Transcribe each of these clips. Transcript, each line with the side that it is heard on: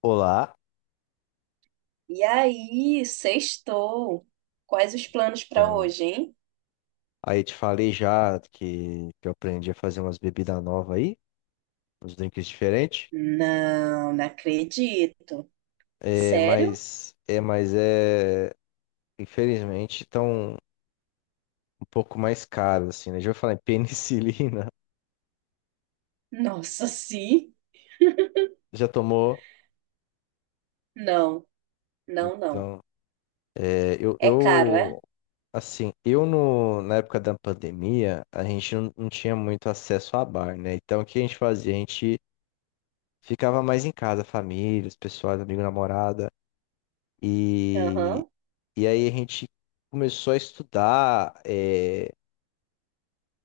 left: Olá,
right: E aí, sextou. Quais os planos para
left: então,
right: hoje, hein?
left: aí te falei já que eu aprendi a fazer umas bebidas novas aí, uns drinks diferentes,
right: Não, não acredito.
left: é,
right: Sério?
left: mas é, mas é, infelizmente, estão um pouco mais caros, assim, né? Já vou falar em penicilina,
right: Nossa, sim?
left: já tomou?
right: Não, não, não.
left: Então, é, eu,
right: É caro, é?
left: eu, assim, eu no, na época da pandemia, a gente não tinha muito acesso a bar, né? Então, o que a gente fazia? A gente ficava mais em casa, família, os pessoal, amigo, namorada. e
right: Aham.
left: E aí a gente começou a estudar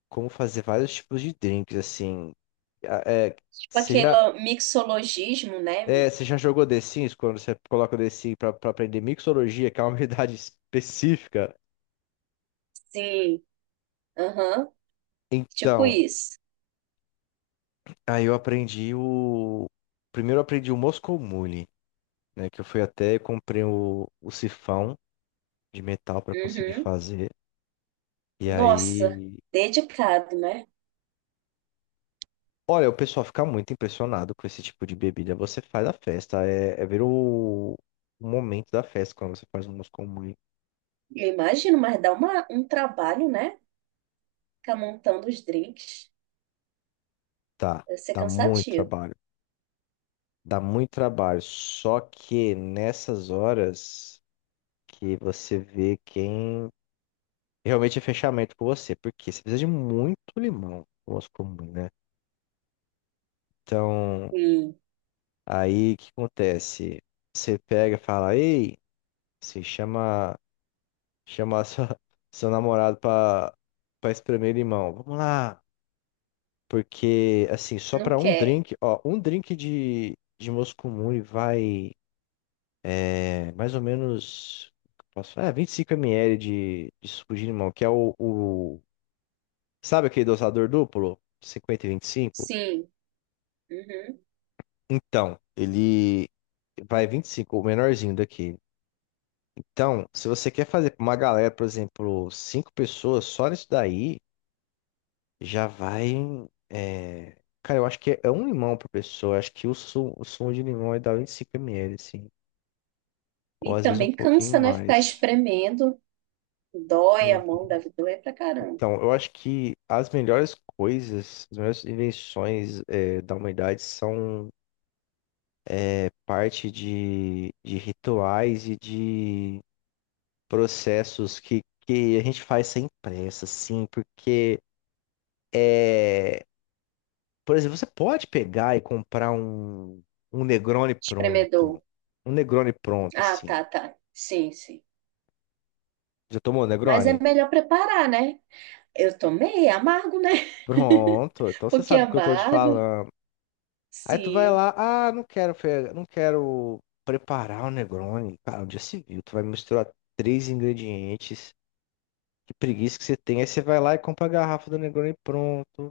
left: como fazer vários tipos de drinks, assim. A- É,
right: Tipo
left: você já,
right: aquele mixologismo, né?
left: Você já jogou The Sims quando você coloca o The Sims pra aprender mixologia, que é uma habilidade específica?
right: Sim, aham. Tipo
left: Então,
right: isso.
left: aí eu aprendi o... primeiro eu aprendi o Moscow Mule, né? Que eu fui até, e comprei o sifão de metal pra conseguir
right: Uhum.
left: fazer. E
right: Nossa,
left: aí...
right: dedicado, né?
left: Olha, o pessoal fica muito impressionado com esse tipo de bebida. Você faz a festa, ver o momento da festa quando você faz um moscou muito.
right: Eu imagino, mas dá um trabalho, né? Ficar montando os drinks.
left: Tá,
right: Deve ser
left: dá muito
right: cansativo.
left: trabalho. Dá muito trabalho. Só que nessas horas que você vê quem realmente é fechamento com você, porque você precisa de muito limão, o moscou muito, né? Então,
right: Sim,
left: aí o que acontece? Você pega e fala, ei, se chama. Chamar seu namorado pra espremer limão. Vamos lá. Porque, assim, só
right: não
left: pra um
right: quer.
left: drink, ó, um drink de Moscumune vai, mais ou menos, posso falar, 25 ml de suco de limão, que é o, sabe aquele dosador duplo? 50 e 25.
right: Sim. Uhum.
left: Então, ele vai 25 o menorzinho daqui. Então, se você quer fazer pra uma galera, por exemplo, cinco pessoas, só nisso daí, já vai. é, Cara, eu acho que é um limão por pessoa. Acho que o sumo de limão é da dá 5 ml, assim. Ou
right: E
left: às vezes um
right: também
left: pouquinho
right: cansa, né? Ficar
left: mais.
right: espremendo. Dói a
left: Uhum.
right: mão, deve doer pra caramba.
left: Então, eu acho que as melhores coisas, as melhores invenções, da humanidade, são parte de rituais e de processos que a gente faz sem pressa, assim, é por exemplo, você pode pegar e comprar um Negroni pronto.
right: Espremedor.
left: Um Negroni pronto,
right: Ah,
left: assim.
right: tá, tá. Sim, sim.
left: Já tomou
right: Mas é
left: Negroni?
right: melhor preparar, né? Eu tomei, é amargo, né?
left: Pronto. Então você
right: Porque é
left: sabe o que eu tô te
right: amargo.
left: falando. Aí tu vai
right: Sim.
left: lá, ah, não quero preparar o Negroni. Cara, onde já se viu? Tu vai misturar três ingredientes. Que preguiça que você tem. Aí você vai lá e compra a garrafa do Negroni pronto.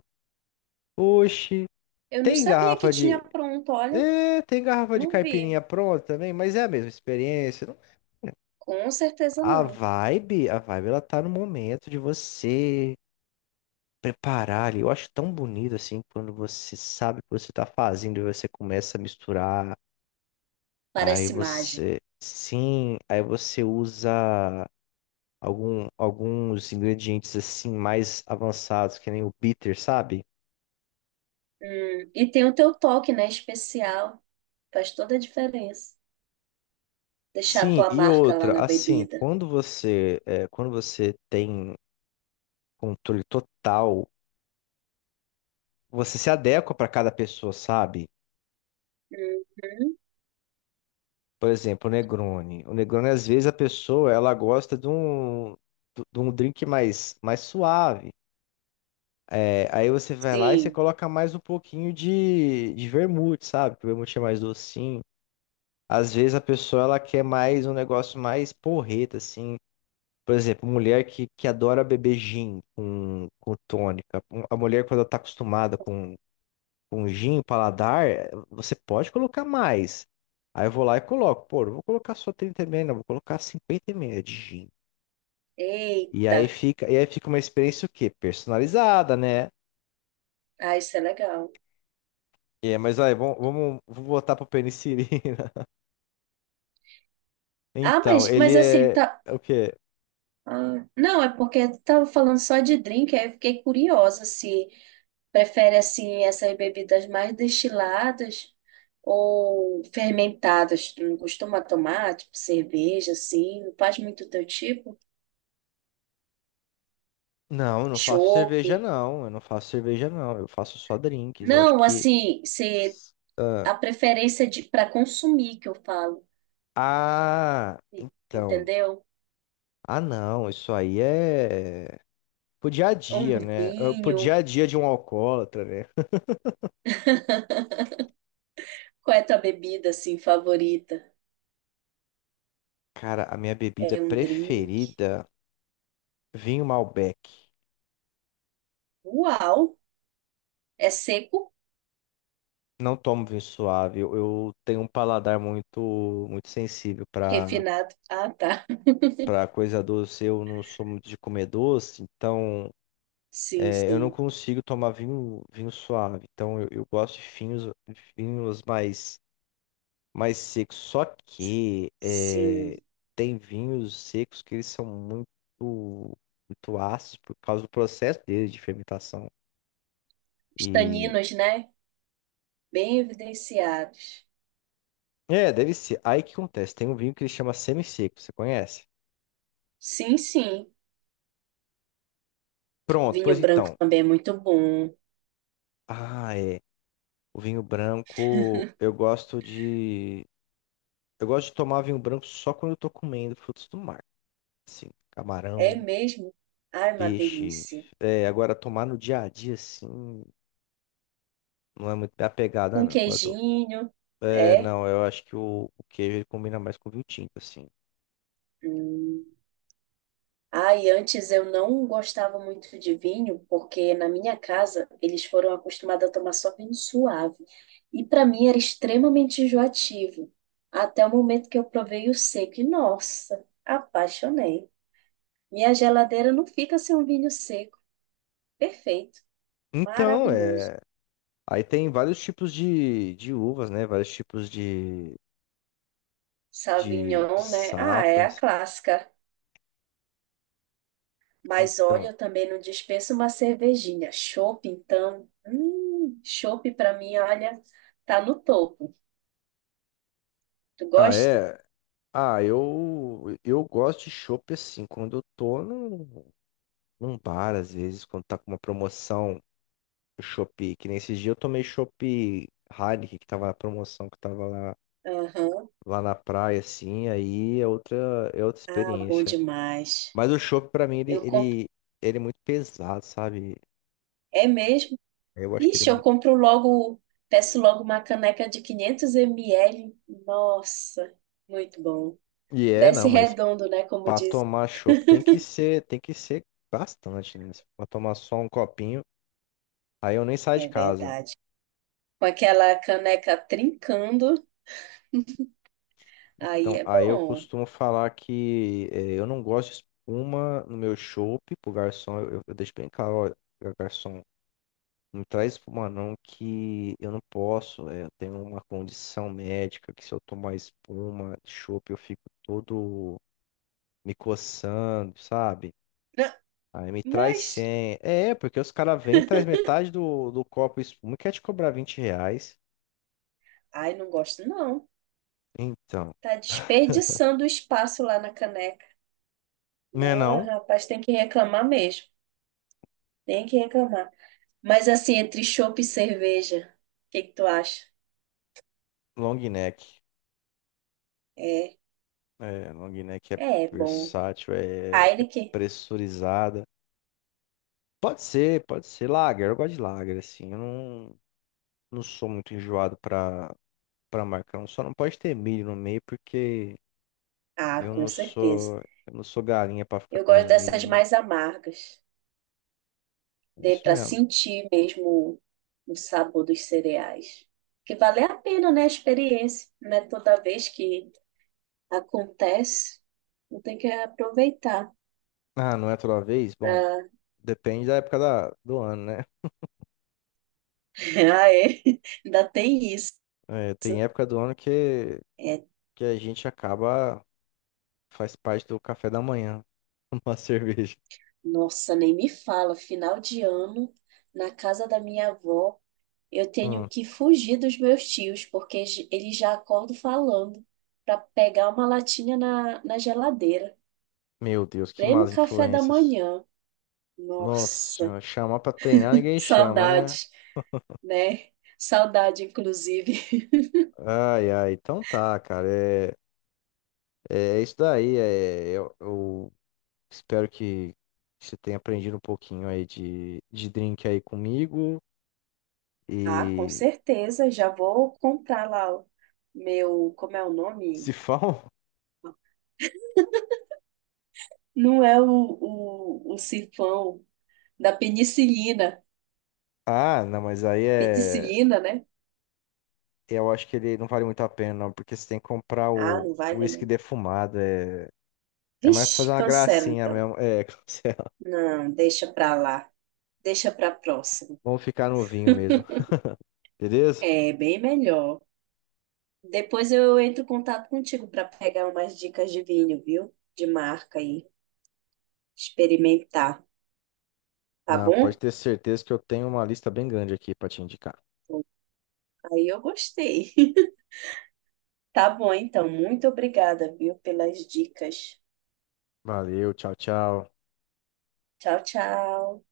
left: Oxi,
right: Eu não
left: tem
right: sabia que
left: garrafa
right: tinha
left: de.
right: pronto, olha.
left: É, tem garrafa de
right: Não vi.
left: caipirinha pronta também, mas é a mesma experiência.
right: Com certeza
left: A
right: não.
left: vibe, a vibe, ela tá no momento de você preparar ali. Eu acho tão bonito assim quando você sabe o que você tá fazendo e você começa a misturar. Aí
right: Parece mágica.
left: você, sim, aí você usa alguns ingredientes assim mais avançados, que nem o bitter, sabe?
right: E tem o teu toque, né? Especial. Faz toda a diferença. Deixar a
left: Sim,
right: tua
left: e
right: marca lá
left: outra,
right: na
left: assim,
right: bebida.
left: quando você tem controle total, você se adequa para cada pessoa, sabe?
right: Uhum.
left: Por exemplo, o Negroni. O Negroni, às vezes, a pessoa ela gosta de um drink mais suave. É, aí você vai lá e você
right: Sim.
left: coloca mais um pouquinho de vermute, sabe? Que o vermute é mais docinho. Às vezes a pessoa ela quer mais um negócio mais porreta, assim. Por exemplo, mulher que adora beber gin com tônica. A mulher, quando ela tá acostumada com gin, paladar, você pode colocar mais. Aí eu vou lá e coloco, pô, não vou colocar só 30 ml, não, vou colocar 50 ml de gin. E
right: Eita.
left: aí fica, e aí fica uma experiência o quê? Personalizada, né?
right: Ah, isso é legal.
left: É, mas aí, vou voltar pro penicilina.
right: Ah,
left: Então,
right: mas
left: ele
right: assim,
left: é
right: tá.
left: é o quê?
right: Ah, não, é porque tu tava falando só de drink, aí eu fiquei curiosa se prefere assim essas bebidas mais destiladas ou fermentadas. Tu não costuma tomar, tipo cerveja, assim, não faz muito teu tipo?
left: Não, eu não faço
right: Chope.
left: cerveja, não. Eu não faço cerveja, não. Eu faço só drinks. Eu acho
right: Não,
left: que.
right: assim, se
left: Ah,
right: a preferência de para consumir que eu falo,
left: ah, então.
right: entendeu?
left: Ah, não. Isso aí é. Pro dia a
right: Um
left: dia, né? Pro
right: vinho.
left: dia a dia de um alcoólatra, né?
right: Qual é a tua bebida assim favorita?
left: Cara, a minha bebida
right: É um drink.
left: preferida, vinho Malbec.
right: Uau! É seco,
left: Não tomo vinho suave. Eu tenho um paladar muito, muito sensível
right: refinado. Ah, tá.
left: para coisa doce. Eu não sou muito de comer doce, então
right: Sim,
left: eu não
right: sim,
left: consigo tomar vinho suave. Então eu gosto de vinhos mais seco. Só que
right: sim.
left: tem vinhos secos que eles são muito, muito ácidos por causa do processo deles de fermentação.
right: Os
left: E
right: taninos, né? Bem evidenciados.
left: é, deve ser. Aí o que acontece? Tem um vinho que ele chama semi-seco, você conhece?
right: Sim, sim.
left: Pronto, pois
right: Vinho branco
left: então.
right: também é muito bom.
left: Ah, é. O vinho branco, eu gosto de. Eu gosto de tomar vinho branco só quando eu tô comendo frutos do mar. Assim,
right: É
left: camarão,
right: mesmo? Ai, uma
left: peixe.
right: delícia.
left: É, agora tomar no dia a dia, assim, não é muito minha pegada,
right: Com
left: não. Agora,
right: queijinho, é?
left: Não, eu acho que o queijo ele combina mais com o vinho tinto, assim.
right: Hum. Ah, e antes eu não gostava muito de vinho, porque na minha casa eles foram acostumados a tomar só vinho suave. E para mim era extremamente enjoativo, até o momento que eu provei o seco. E nossa, apaixonei. Minha geladeira não fica sem um vinho seco. Perfeito,
left: Então,
right: maravilhoso.
left: é. Aí tem vários tipos de uvas, né? Vários tipos de
right: Sauvignon, né? Ah, é a
left: safras.
right: clássica. Mas olha,
left: Então,
right: eu também não dispenso uma cervejinha. Chopp, então. Chopp para mim, olha, tá no topo. Tu
left: ah,
right: gosta?
left: é. Ah, eu gosto de chopp assim, quando eu tô num bar, às vezes, quando tá com uma promoção, chopp, que nesse dia eu tomei chopp Heineken, que tava na promoção, que tava
right: Aham.
left: lá na praia, assim, é outra
right: Ah, bom
left: experiência.
right: demais.
left: Mas o chopp, pra mim, ele,
right: Eu compro.
left: ele, ele é muito pesado, sabe?
right: É mesmo?
left: Eu acho que ele.
right: Ixi, eu compro logo, peço logo uma caneca de 500 ml. Nossa, muito bom.
left: E é,
right: Desce
left: não, mas
right: redondo, né? Como
left: pra
right: diz.
left: tomar chopp tem que ser bastante, né? Se for tomar só um copinho, aí eu nem saio
right: É
left: de casa.
right: verdade. Com aquela caneca trincando, aí
left: Então,
right: é
left: aí eu
right: bom.
left: costumo falar que eu não gosto de espuma no meu chopp, pro garçom, eu deixo bem claro, olha, garçom, não traz espuma não, que eu não posso, eu tenho uma condição médica que se eu tomar espuma de chopp, eu fico todo, me coçando, sabe?
right: Não,
left: Aí me traz
right: mas,
left: 100. É, porque os caras vêm, traz metade do copo espuma e quer te cobrar R$ 20.
right: ai, não gosto não.
left: Então,
right: Tá desperdiçando o espaço lá na caneca.
left: né
right: Mas,
left: não?
right: rapaz, tem que reclamar mesmo. Tem que reclamar. Mas assim, entre chopp e cerveja, o que que tu acha?
left: Long neck.
right: É,
left: É, long neck é
right: é bom.
left: versátil,
right: Heineken?
left: pressurizada. Pode ser, pode ser. Lager, eu gosto de lager, assim. Eu não sou muito enjoado pra marcão. Só não pode ter milho no meio, porque
right: Ah, com certeza.
left: eu não sou galinha pra ficar
right: Eu gosto
left: comendo milho,
right: dessas
left: não.
right: mais amargas.
left: É
right: Dê
left: isso
right: para
left: mesmo.
right: sentir mesmo o sabor dos cereais. Que vale a pena, né, a experiência. Não é toda vez que acontece. Não tem que aproveitar.
left: Ah, não é toda vez? Bom,
right: pra-
left: depende da, época do ano, né?
right: Ah, é. Ainda tem isso.
left: É, tem época do ano que,
right: É,
left: que a gente acaba, faz parte do café da manhã, uma cerveja.
right: nossa, nem me fala. Final de ano, na casa da minha avó, eu tenho
left: Hum,
right: que fugir dos meus tios, porque eles já acordam falando para pegar uma latinha na geladeira.
left: meu Deus, que
right: Prêmio
left: más
right: café da
left: influências.
right: manhã.
left: Nossa
right: Nossa,
left: senhora, chamar pra treinar ninguém chama, né?
right: saudades, né? Saudade, inclusive.
left: Ai, ai, então tá, cara. É isso daí. Eu espero que você tenha aprendido um pouquinho aí de drink aí comigo.
right: Ah, com
left: E
right: certeza, já vou comprar lá o meu. Como é o
left: se
right: nome?
left: for.
right: Não é o sifão da penicilina.
left: Ah, não, mas aí é.
right: Penicilina, né?
left: Eu acho que ele não vale muito a pena, não, porque você tem que comprar
right: Ah,
left: o
right: não
left: o
right: vale
left: uísque
right: não.
left: defumado. É, é mais pra
right: Vixe,
left: fazer uma
right: cancela
left: gracinha
right: então.
left: mesmo. É, cancela.
right: Não, deixa pra lá. Deixa para próxima.
left: Vamos ficar no vinho mesmo, beleza?
right: É bem melhor. Depois eu entro em contato contigo para pegar umas dicas de vinho, viu? De marca aí, experimentar, tá
left: Não, pode
right: bom?
left: ter certeza que eu tenho uma lista bem grande aqui pra te indicar.
right: Aí eu gostei. Tá bom, então. Muito obrigada, viu, pelas dicas.
left: Valeu, tchau, tchau.
right: Tchau, tchau.